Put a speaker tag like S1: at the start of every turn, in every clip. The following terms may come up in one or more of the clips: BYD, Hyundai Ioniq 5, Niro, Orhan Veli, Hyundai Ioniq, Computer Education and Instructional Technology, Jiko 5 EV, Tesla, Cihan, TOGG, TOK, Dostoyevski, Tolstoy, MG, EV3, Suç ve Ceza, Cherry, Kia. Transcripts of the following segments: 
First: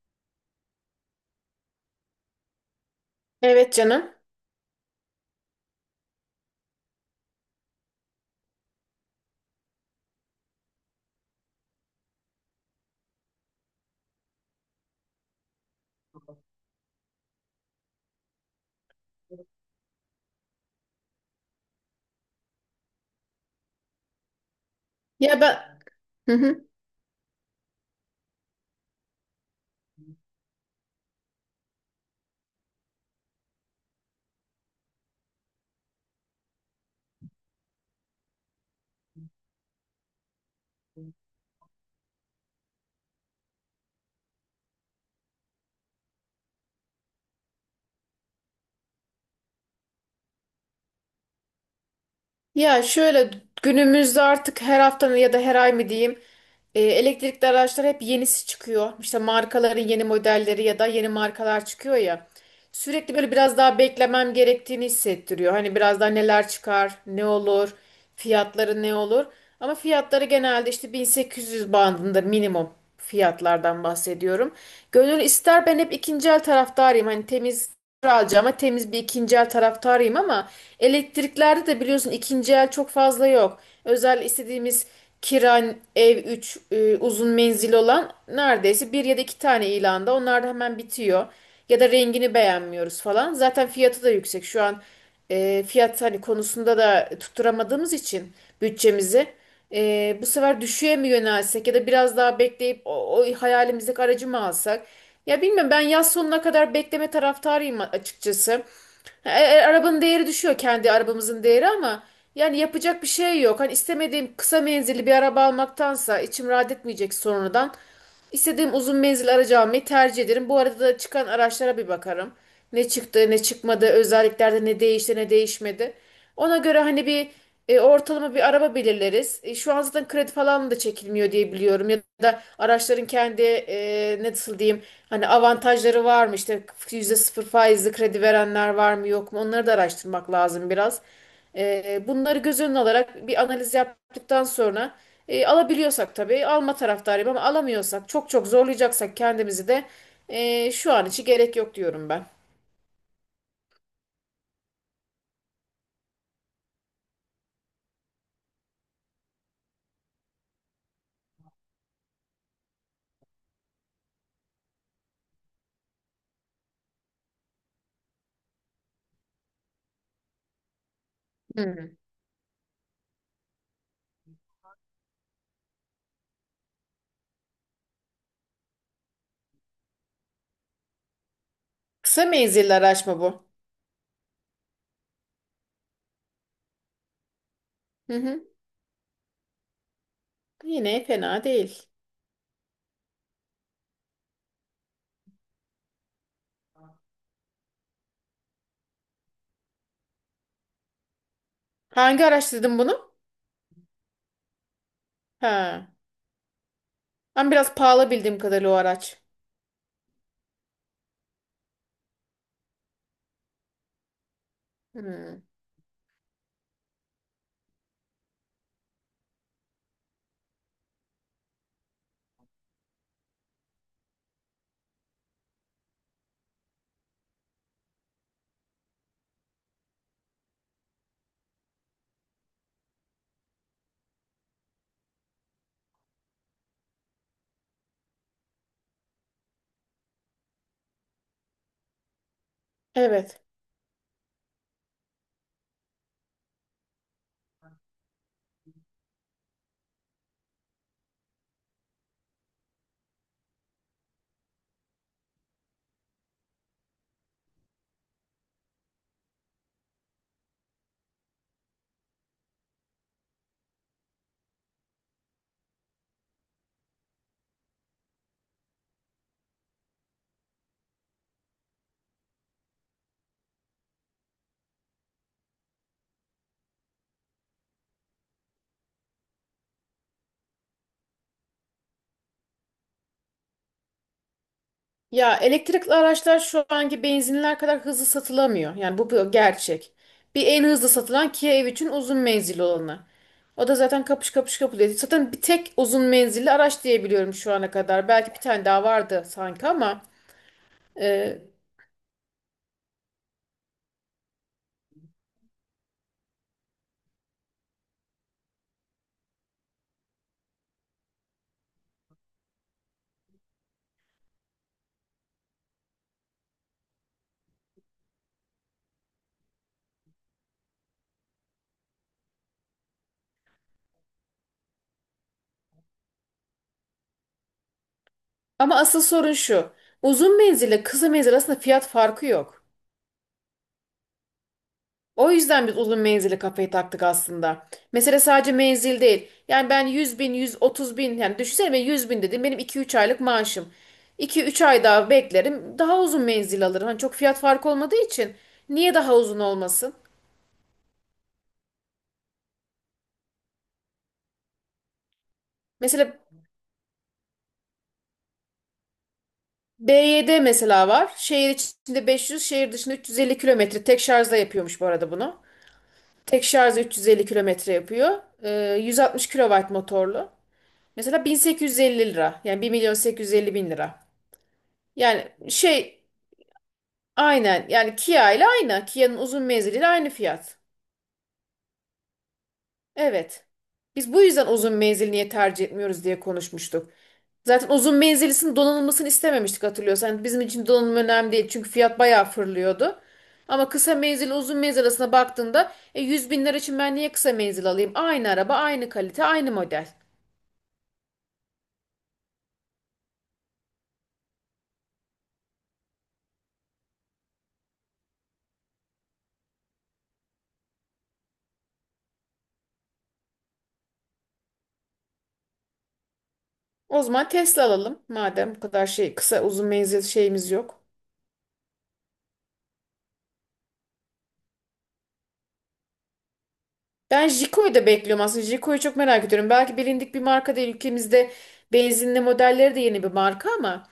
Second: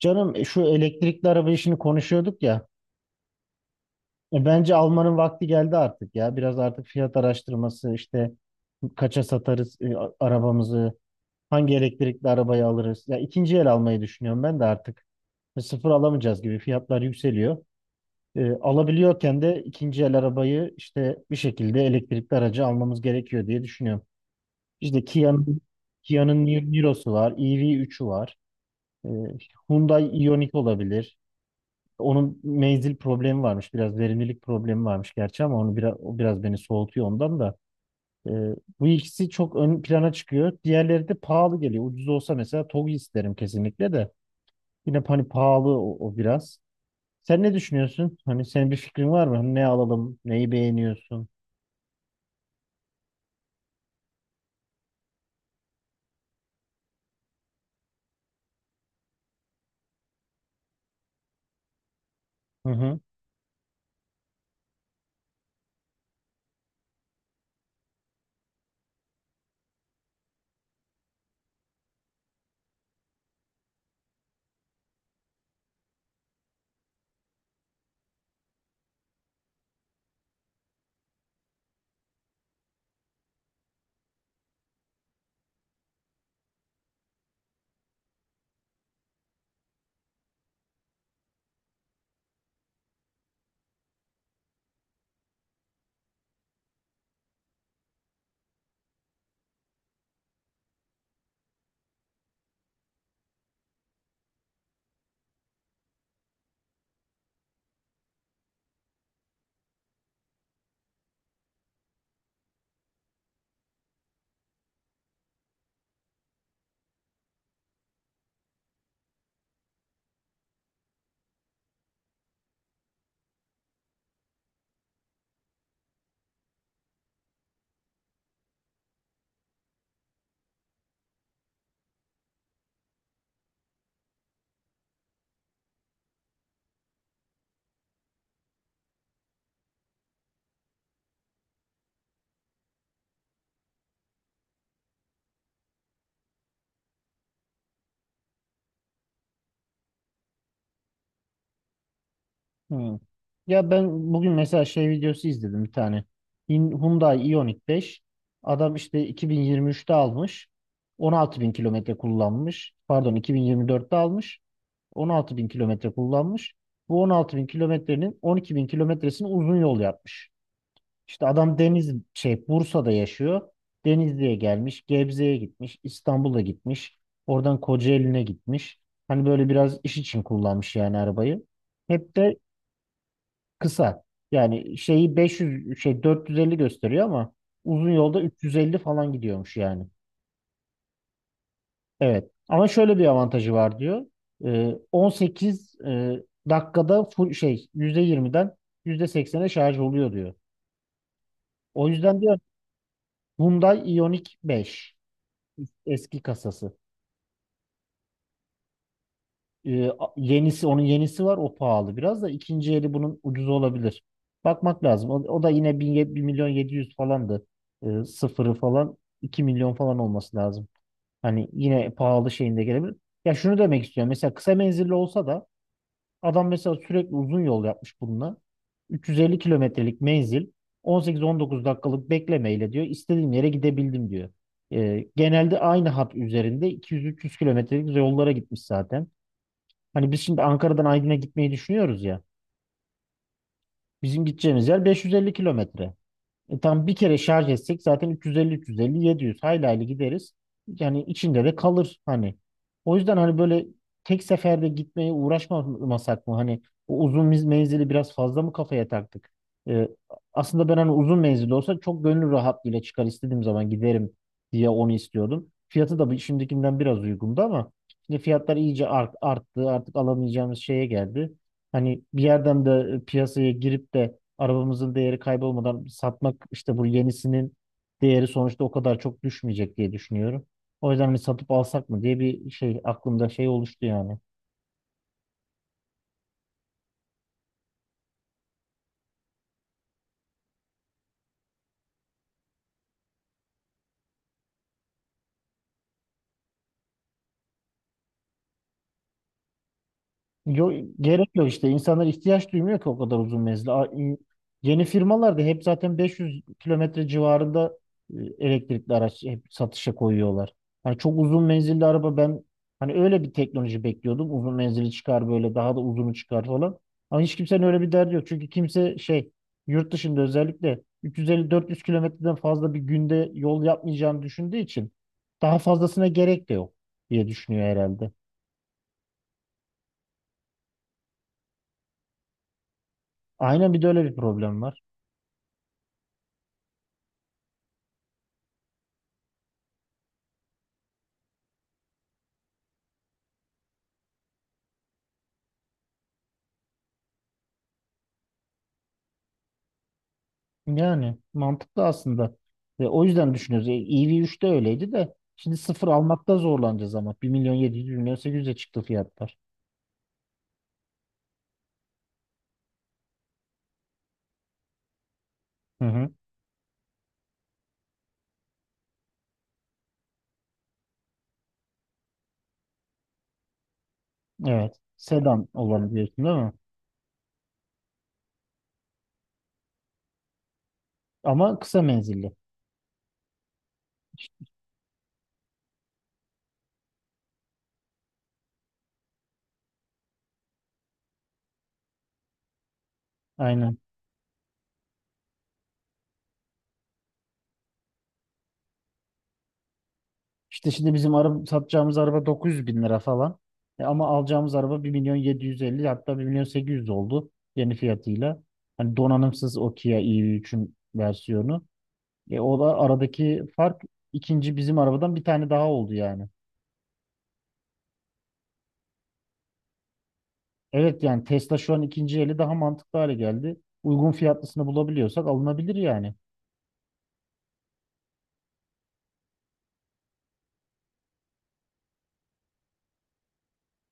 S1: Canım şu elektrikli araba işini konuşuyorduk ya.
S2: Evet canım.
S1: Bence almanın vakti geldi artık ya. Biraz artık fiyat araştırması işte kaça satarız arabamızı, hangi elektrikli arabayı alırız. Ya ikinci el almayı düşünüyorum ben de artık. Sıfır alamayacağız gibi fiyatlar yükseliyor. Alabiliyorken de ikinci el arabayı işte bir şekilde elektrikli aracı almamız gerekiyor diye düşünüyorum. İşte
S2: Ya
S1: Kia'nın
S2: ben Hı
S1: Kia'nın
S2: hı.
S1: Ni- Niro'su var, EV3'ü var. E, Hyundai Ioniq olabilir. Onun menzil problemi varmış. Biraz verimlilik problemi varmış gerçi ama o biraz beni soğutuyor ondan da. Ee, Bu ikisi çok ön plana çıkıyor. Diğerleri de pahalı geliyor. Ucuz olsa mesela TOGG isterim kesinlikle de. Yine hani pahalı o biraz. Sen ne düşünüyorsun? Hani senin bir fikrin var mı? Hani ne alalım? Neyi beğeniyorsun?
S2: Ya şöyle, günümüzde artık her hafta mı ya da her ay mı diyeyim, elektrikli araçlar hep yenisi çıkıyor. İşte markaların yeni modelleri ya da yeni markalar çıkıyor ya.
S1: Hı hı.
S2: Sürekli böyle biraz daha beklemem gerektiğini hissettiriyor. Hani biraz daha neler çıkar, ne olur, fiyatları ne olur. Ama fiyatları genelde işte 1800 bandında minimum, fiyatlardan bahsediyorum. Gönül ister, ben hep ikinci el taraftarıyım. Hani temiz alacağım ama temiz bir ikinci el taraftarıyım, ama elektriklerde de biliyorsun ikinci el çok fazla yok. Özel istediğimiz Kiran ev 3 uzun menzil olan neredeyse bir ya da iki tane ilanda, onlar da hemen bitiyor. Ya da rengini beğenmiyoruz falan. Zaten fiyatı da yüksek. Şu an fiyat hani konusunda da tutturamadığımız için bütçemizi. Bu sefer düşüğe mi yönelsek ya da biraz daha bekleyip o hayalimizdeki aracı mı alsak? Ya bilmiyorum, ben yaz sonuna kadar bekleme taraftarıyım açıkçası. Arabanın değeri düşüyor, kendi arabamızın değeri, ama yani yapacak bir şey yok. Hani istemediğim kısa menzilli bir araba almaktansa içim rahat etmeyecek sonradan. İstediğim uzun menzil aracı almayı tercih ederim. Bu arada da çıkan araçlara bir bakarım. Ne çıktı, ne çıkmadı, özelliklerde ne değişti, ne değişmedi. Ona göre hani bir ortalama bir araba belirleriz. Şu an zaten kredi falan da çekilmiyor diye biliyorum. Ya da araçların kendi, ne nasıl diyeyim, hani avantajları var mı? İşte %0 faizli kredi verenler var mı yok mu? Onları da araştırmak lazım biraz. Bunları göz önüne alarak bir analiz yaptıktan sonra alabiliyorsak tabii alma taraftarıyım, ama alamıyorsak, çok çok zorlayacaksak kendimizi de, şu an için gerek yok diyorum ben.
S1: Hmm. Ya ben bugün mesela şey videosu izledim bir tane. Hyundai Ioniq 5. Adam işte 2023'te almış. 16 bin kilometre kullanmış. Pardon, 2024'te almış. 16 bin kilometre kullanmış. Bu 16 bin kilometrenin 12 bin kilometresini uzun yol yapmış. İşte adam Deniz
S2: Hmm.
S1: şey Bursa'da yaşıyor. Denizli'ye gelmiş, Gebze'ye gitmiş, İstanbul'a gitmiş. Oradan Kocaeli'ne gitmiş. Hani böyle biraz iş için kullanmış yani arabayı. Hep
S2: Kısa
S1: de.
S2: menzilli araç mı bu?
S1: Kısa. Yani şeyi 500, şey, 450 gösteriyor ama uzun
S2: Hı
S1: yolda
S2: hı.
S1: 350 falan gidiyormuş yani.
S2: Yine fena değil.
S1: Evet. Ama şöyle bir avantajı var diyor. 18 dakikada full şey %20'den %80'e şarj oluyor diyor. O yüzden
S2: Hangi
S1: diyor
S2: araç dedim bunu?
S1: Hyundai Ioniq 5
S2: Ha.
S1: eski kasası.
S2: Ama biraz pahalı bildiğim kadarıyla o araç.
S1: E, a- yenisi onun yenisi var, o pahalı, biraz da ikinci eli bunun ucuz olabilir. Bakmak lazım. O
S2: Hmm.
S1: da yine 1 milyon 700 falandı. Sıfırı falan 2 milyon falan olması lazım. Hani yine pahalı şeyinde gelebilir. Ya şunu demek istiyorum. Mesela kısa menzilli olsa da adam mesela sürekli uzun yol yapmış bununla. 350 kilometrelik menzil, 18-19 dakikalık beklemeyle diyor istediğim yere gidebildim diyor. Genelde aynı hat üzerinde 200-300 kilometrelik yollara gitmiş zaten. Hani biz şimdi Ankara'dan Aydın'a gitmeyi düşünüyoruz ya.
S2: Evet.
S1: Bizim gideceğimiz yer 550 kilometre. Tam bir kere şarj etsek zaten 350 350 700 hayli hayli gideriz. Yani içinde de kalır hani. O yüzden hani böyle tek seferde gitmeye uğraşmasak mı? Hani o uzun menzili biraz fazla mı kafaya taktık? E, Aslında ben hani uzun menzili olsa çok gönül rahatlığıyla çıkar istediğim zaman giderim diye onu istiyordum. Fiyatı da şimdikinden biraz uygundu ama şimdi fiyatlar iyice arttı. Artık alamayacağımız şeye geldi. Hani bir yerden de piyasaya girip de arabamızın değeri kaybolmadan satmak işte bu yenisinin değeri sonuçta o kadar çok düşmeyecek diye düşünüyorum. O yüzden hani satıp alsak mı diye bir şey aklımda şey oluştu yani.
S2: Ya elektrikli araçlar şu anki benzinler kadar hızlı satılamıyor. Yani bu bir gerçek. Bir en hızlı satılan Kia EV3'ün uzun menzilli olanı. O da zaten kapış kapış kapılıyor. Zaten bir tek uzun menzilli araç diyebiliyorum şu ana kadar. Belki bir tane daha vardı sanki
S1: Yo, gerek
S2: e,
S1: yok işte. İnsanlar ihtiyaç duymuyor ki o kadar uzun menzili. Yeni firmalar da hep zaten 500 kilometre civarında elektrikli araç hep satışa koyuyorlar. Hani çok uzun menzilli araba ben hani öyle bir teknoloji bekliyordum. Uzun menzili çıkar, böyle daha da uzunu çıkar falan. Ama hiç kimsenin öyle bir derdi yok. Çünkü kimse şey, yurt dışında özellikle 350-400 kilometreden fazla bir günde yol yapmayacağını düşündüğü için daha fazlasına gerek de yok diye düşünüyor herhalde.
S2: ama asıl sorun şu. Uzun menzille kısa menzil arasında fiyat farkı yok.
S1: Aynen, bir de öyle bir problem var.
S2: O yüzden biz uzun menzili kafayı taktık aslında. Mesela sadece menzil değil. Yani ben 100 bin, 130 bin, yani düşünsene, ben 100 bin dedim benim 2-3 aylık maaşım. 2-3 ay daha beklerim, daha uzun menzil alırım. Hani çok fiyat farkı olmadığı için niye daha uzun olmasın?
S1: Yani mantıklı aslında. Ve o yüzden düşünüyoruz. EV3'te öyleydi de şimdi sıfır
S2: Mesela
S1: almakta zorlanacağız ama bir milyon 700, 1 milyon 800'e çıktı fiyatlar.
S2: BYD mesela var. Şehir içinde 500, şehir dışında 350 kilometre. Tek şarjla yapıyormuş bu arada bunu.
S1: Hı hı.
S2: Tek şarjla 350 kilometre yapıyor. 160 kilowatt motorlu. Mesela 1850 lira. Yani 1 milyon 850 bin lira.
S1: Evet.
S2: Yani
S1: Sedan olanı diyorsun değil mi?
S2: aynen, yani Kia ile aynı. Kia'nın uzun menziliyle aynı fiyat.
S1: Ama kısa menzilli.
S2: Evet. Biz bu
S1: İşte,
S2: yüzden uzun menzil niye tercih etmiyoruz diye konuşmuştuk. Zaten uzun menzilisinin donanılmasını istememiştik, hatırlıyorsan. Yani bizim için donanım önemli değil çünkü fiyat bayağı fırlıyordu. Ama
S1: aynen.
S2: kısa menzil uzun menzil arasına baktığında, 100 bin lira için ben niye kısa menzil alayım? Aynı araba, aynı kalite, aynı model.
S1: İşte şimdi bizim araba, satacağımız araba 900 bin lira falan. Ama alacağımız araba 1 milyon 750 bin, hatta 1 milyon 800 bin oldu yeni fiyatıyla. Hani donanımsız o Kia EV3'ün versiyonu. O da aradaki fark ikinci bizim arabadan bir tane daha oldu yani.
S2: O zaman Tesla alalım madem bu kadar kısa uzun menzil şeyimiz yok.
S1: Evet, yani Tesla şu an ikinci eli daha mantıklı hale geldi. Uygun fiyatlısını bulabiliyorsak alınabilir yani.
S2: Ben Jiko'yu da bekliyorum aslında. Jiko'yu çok merak ediyorum. Belki bilindik bir marka değil. Ülkemizde benzinli modelleri de yeni bir marka ama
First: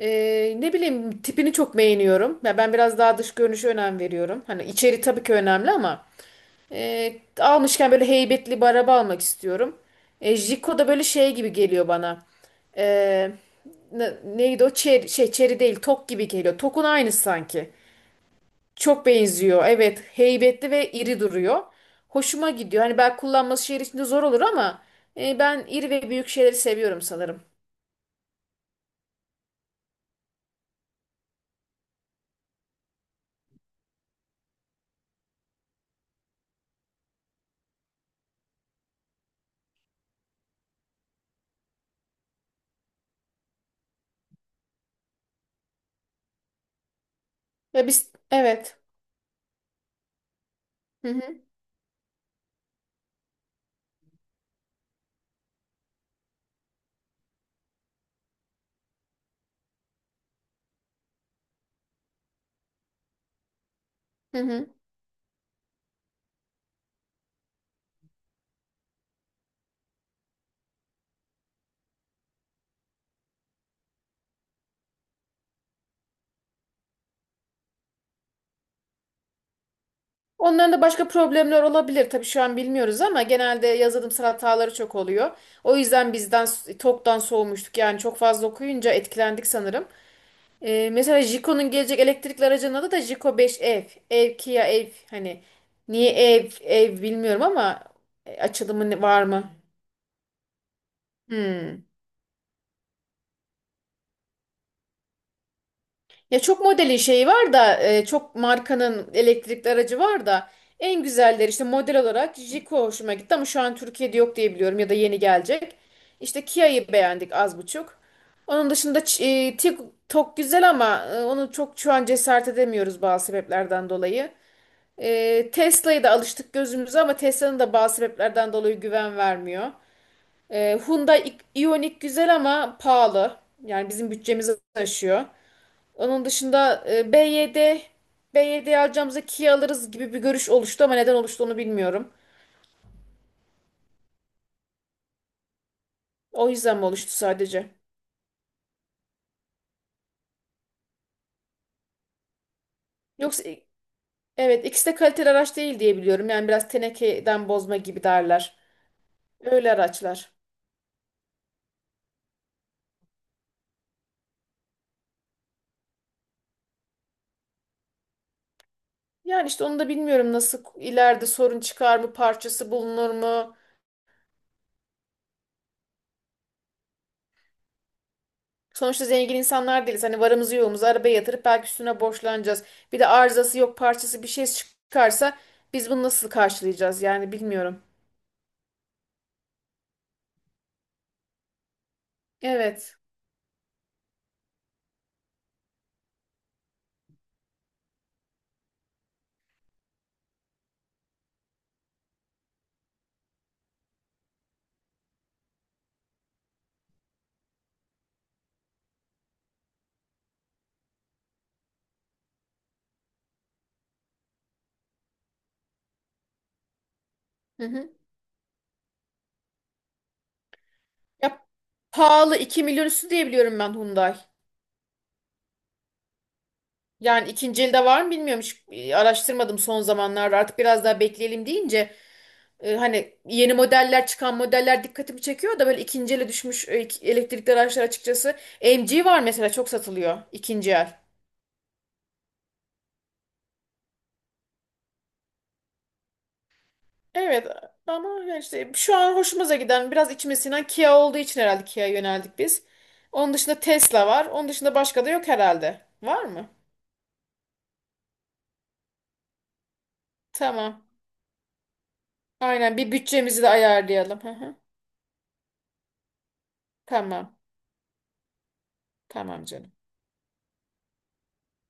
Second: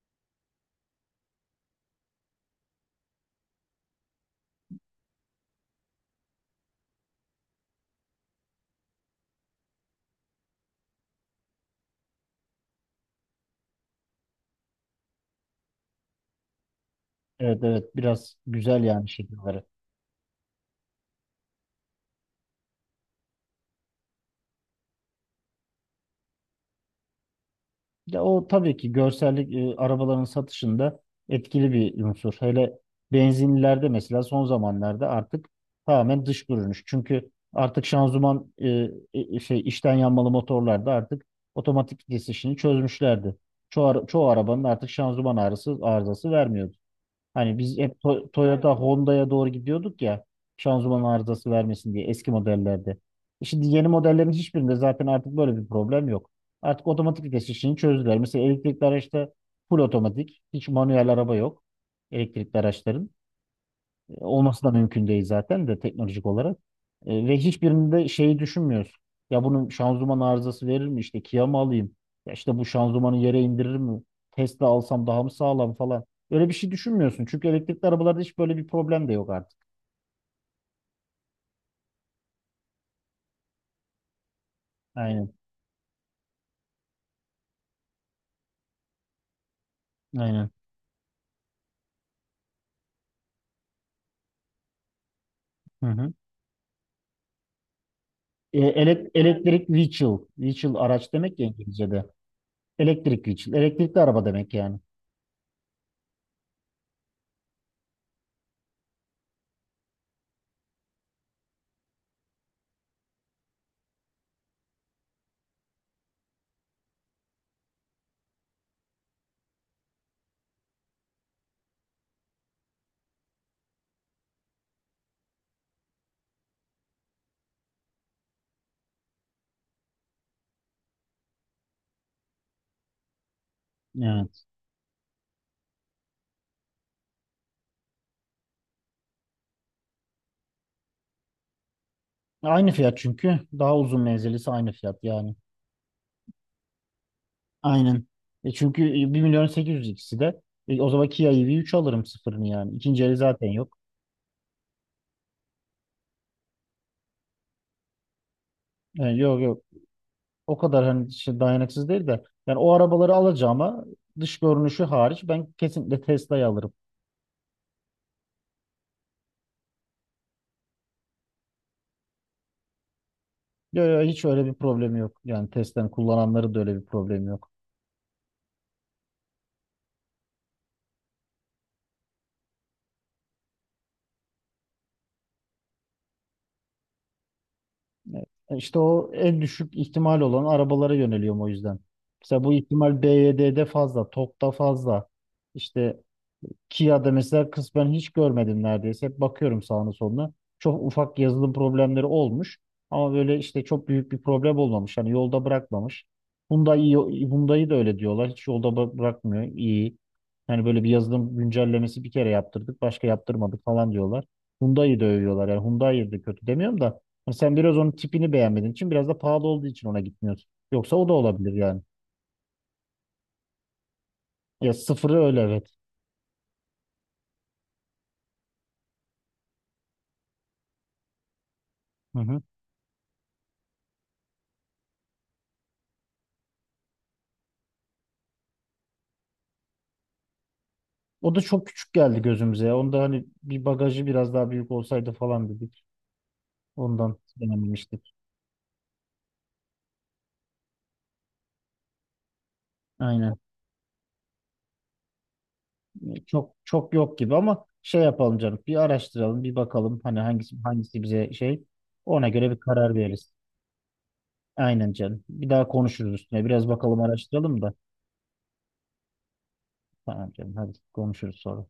S2: e, ne bileyim, tipini çok beğeniyorum. Ya ben biraz daha dış görünüşe önem veriyorum. Hani içeri tabii ki önemli ama e, almışken böyle heybetli bir araba almak istiyorum. Jiko da böyle şey gibi geliyor bana. E, Neydi o? Cherry, Çeri değil. Tok gibi geliyor. Tokun aynısı
S1: Evet,
S2: sanki.
S1: evet, biraz güzel
S2: Çok
S1: yani şekilleri.
S2: benziyor. Evet, heybetli ve iri duruyor. Hoşuma gidiyor. Hani belki kullanması şehir içinde zor olur ama ben iri ve büyük şeyleri seviyorum sanırım.
S1: Ya o tabii ki görsellik arabaların satışında etkili bir unsur. Hele benzinlilerde mesela son zamanlarda artık tamamen dış görünüş. Çünkü artık şanzıman, şey, içten yanmalı motorlarda artık otomatik vites işini çözmüşlerdi. Çoğu arabanın artık şanzıman ağrısı, arızası vermiyordu. Hani biz
S2: Ya
S1: hep
S2: biz
S1: Toyota,
S2: evet.
S1: Honda'ya doğru gidiyorduk ya, şanzıman
S2: Hı hı,
S1: arızası vermesin diye eski modellerde. Şimdi yeni modellerin hiçbirinde zaten artık böyle bir problem yok. Artık otomatik vites işini çözdüler. Mesela elektrikli araçta full otomatik, hiç manuel araba yok elektrikli araçların.
S2: hı
S1: Olması da
S2: hı.
S1: mümkün değil zaten de teknolojik olarak. Ve hiçbirinde şeyi düşünmüyoruz. Ya bunun şanzıman arızası verir mi? İşte Kia mı alayım? Ya işte bu şanzımanı yere indirir mi? Tesla alsam daha mı sağlam falan. Öyle bir şey düşünmüyorsun. Çünkü elektrikli arabalarda hiç böyle bir problem de yok artık.
S2: Onların da başka problemler olabilir. Tabii şu an bilmiyoruz ama genelde yazılımsal hataları çok oluyor.
S1: Aynen.
S2: O yüzden TOK'tan soğumuştuk. Yani çok fazla okuyunca etkilendik sanırım.
S1: Aynen.
S2: Mesela Jiko'nun gelecek elektrikli aracının adı da Jiko 5 ev. Ev, Kia ev. Hani
S1: Hı
S2: niye
S1: hı.
S2: ev ev bilmiyorum ama açılımı var mı?
S1: Elektrik vehicle. Vehicle araç demek ya
S2: Hmm.
S1: İngilizce'de. Elektrik vehicle. Elektrikli araba demek yani.
S2: Ya çok modelin şeyi var da, çok markanın elektrikli aracı var da en güzelleri işte model olarak Jiko hoşuma gitti, ama şu an Türkiye'de yok diye biliyorum ya da yeni gelecek. İşte Kia'yı beğendik az buçuk. Onun dışında TikTok güzel ama onu çok şu an cesaret edemiyoruz bazı sebeplerden dolayı. Tesla'ya da alıştık gözümüze ama Tesla'nın da bazı sebeplerden dolayı güven vermiyor. Hyundai Ioniq güzel ama pahalı. Yani bizim
S1: Evet.
S2: bütçemizi aşıyor. Onun dışında BYD alacağımıza Kia alırız gibi bir görüş oluştu ama neden oluştu onu bilmiyorum.
S1: Aynı fiyat çünkü. Daha uzun menzilisi aynı fiyat yani.
S2: O yüzden mi oluştu sadece?
S1: Aynen. Çünkü 1 milyon 800 bin ikisi de. O zaman Kia EV3 alırım sıfırını yani. İkinci eli
S2: Yoksa
S1: zaten yok.
S2: evet, ikisi de kaliteli araç değil diye biliyorum. Yani biraz tenekeden bozma gibi derler.
S1: Yani, yok, yok.
S2: Öyle araçlar.
S1: O kadar hani şey dayanıksız değil de. Yani o arabaları alacağıma dış görünüşü hariç ben kesinlikle Tesla'yı alırım.
S2: Yani işte onu da bilmiyorum, nasıl ileride sorun çıkar mı, parçası bulunur mu?
S1: Yok, yok, hiç öyle bir problemi yok. Yani Tesla'nın kullananları da öyle bir problemi yok.
S2: Sonuçta zengin insanlar değiliz. Hani varımızı yoğumuzu arabaya yatırıp belki üstüne borçlanacağız. Bir de arızası yok, parçası bir şey çıkarsa biz bunu nasıl karşılayacağız yani bilmiyorum.
S1: İşte o en düşük ihtimal olan arabalara yöneliyorum o yüzden. Mesela bu
S2: Evet.
S1: ihtimal BYD'de fazla, TOGG'da fazla. İşte Kia'da mesela kısmen hiç görmedim neredeyse. Hep bakıyorum sağına soluna. Çok ufak yazılım problemleri olmuş. Ama böyle işte çok büyük bir problem olmamış. Hani yolda bırakmamış. Hyundai'yi de öyle diyorlar. Hiç yolda bırakmıyor. İyi. Yani böyle bir yazılım güncellemesi bir kere yaptırdık. Başka yaptırmadık falan diyorlar. Hyundai'yi de övüyorlar. Yani Hyundai'yi de kötü demiyorum da. Hani sen
S2: Hı
S1: biraz onun
S2: hı.
S1: tipini beğenmediğin için biraz da pahalı olduğu için ona gitmiyorsun. Yoksa o da
S2: Ya
S1: olabilir yani.
S2: pahalı, 2 milyon üstü diye biliyorum ben Hyundai.
S1: Ya sıfırı öyle, evet.
S2: Yani ikinci elde var mı bilmiyorum. Hiç araştırmadım son zamanlarda. Artık biraz daha bekleyelim deyince,
S1: Hı hı.
S2: hani yeni modeller çıkan modeller dikkatimi çekiyor da böyle ikinci ele düşmüş elektrikli araçlar açıkçası. MG var mesela, çok satılıyor ikinci el.
S1: O da çok küçük geldi gözümüze ya. Onda hani bir bagajı biraz daha büyük olsaydı falan dedik. Ondan
S2: Evet, ama
S1: denememiştik.
S2: yani işte şu an hoşumuza giden biraz içime sinen Kia olduğu için herhalde Kia'ya yöneldik biz. Onun
S1: Aynen.
S2: dışında Tesla var. Onun dışında başka da yok herhalde. Var mı?
S1: Çok çok yok gibi ama şey yapalım canım. Bir araştıralım, bir bakalım hani hangisi
S2: Tamam.
S1: hangisi bize şey. Ona göre bir
S2: Aynen, bir
S1: karar veririz.
S2: bütçemizi de ayarlayalım. Hı hı.
S1: Aynen canım. Bir daha konuşuruz üstüne. Biraz bakalım,
S2: Tamam.
S1: araştıralım da.
S2: Tamam canım.
S1: Tamam canım. Hadi konuşuruz sonra.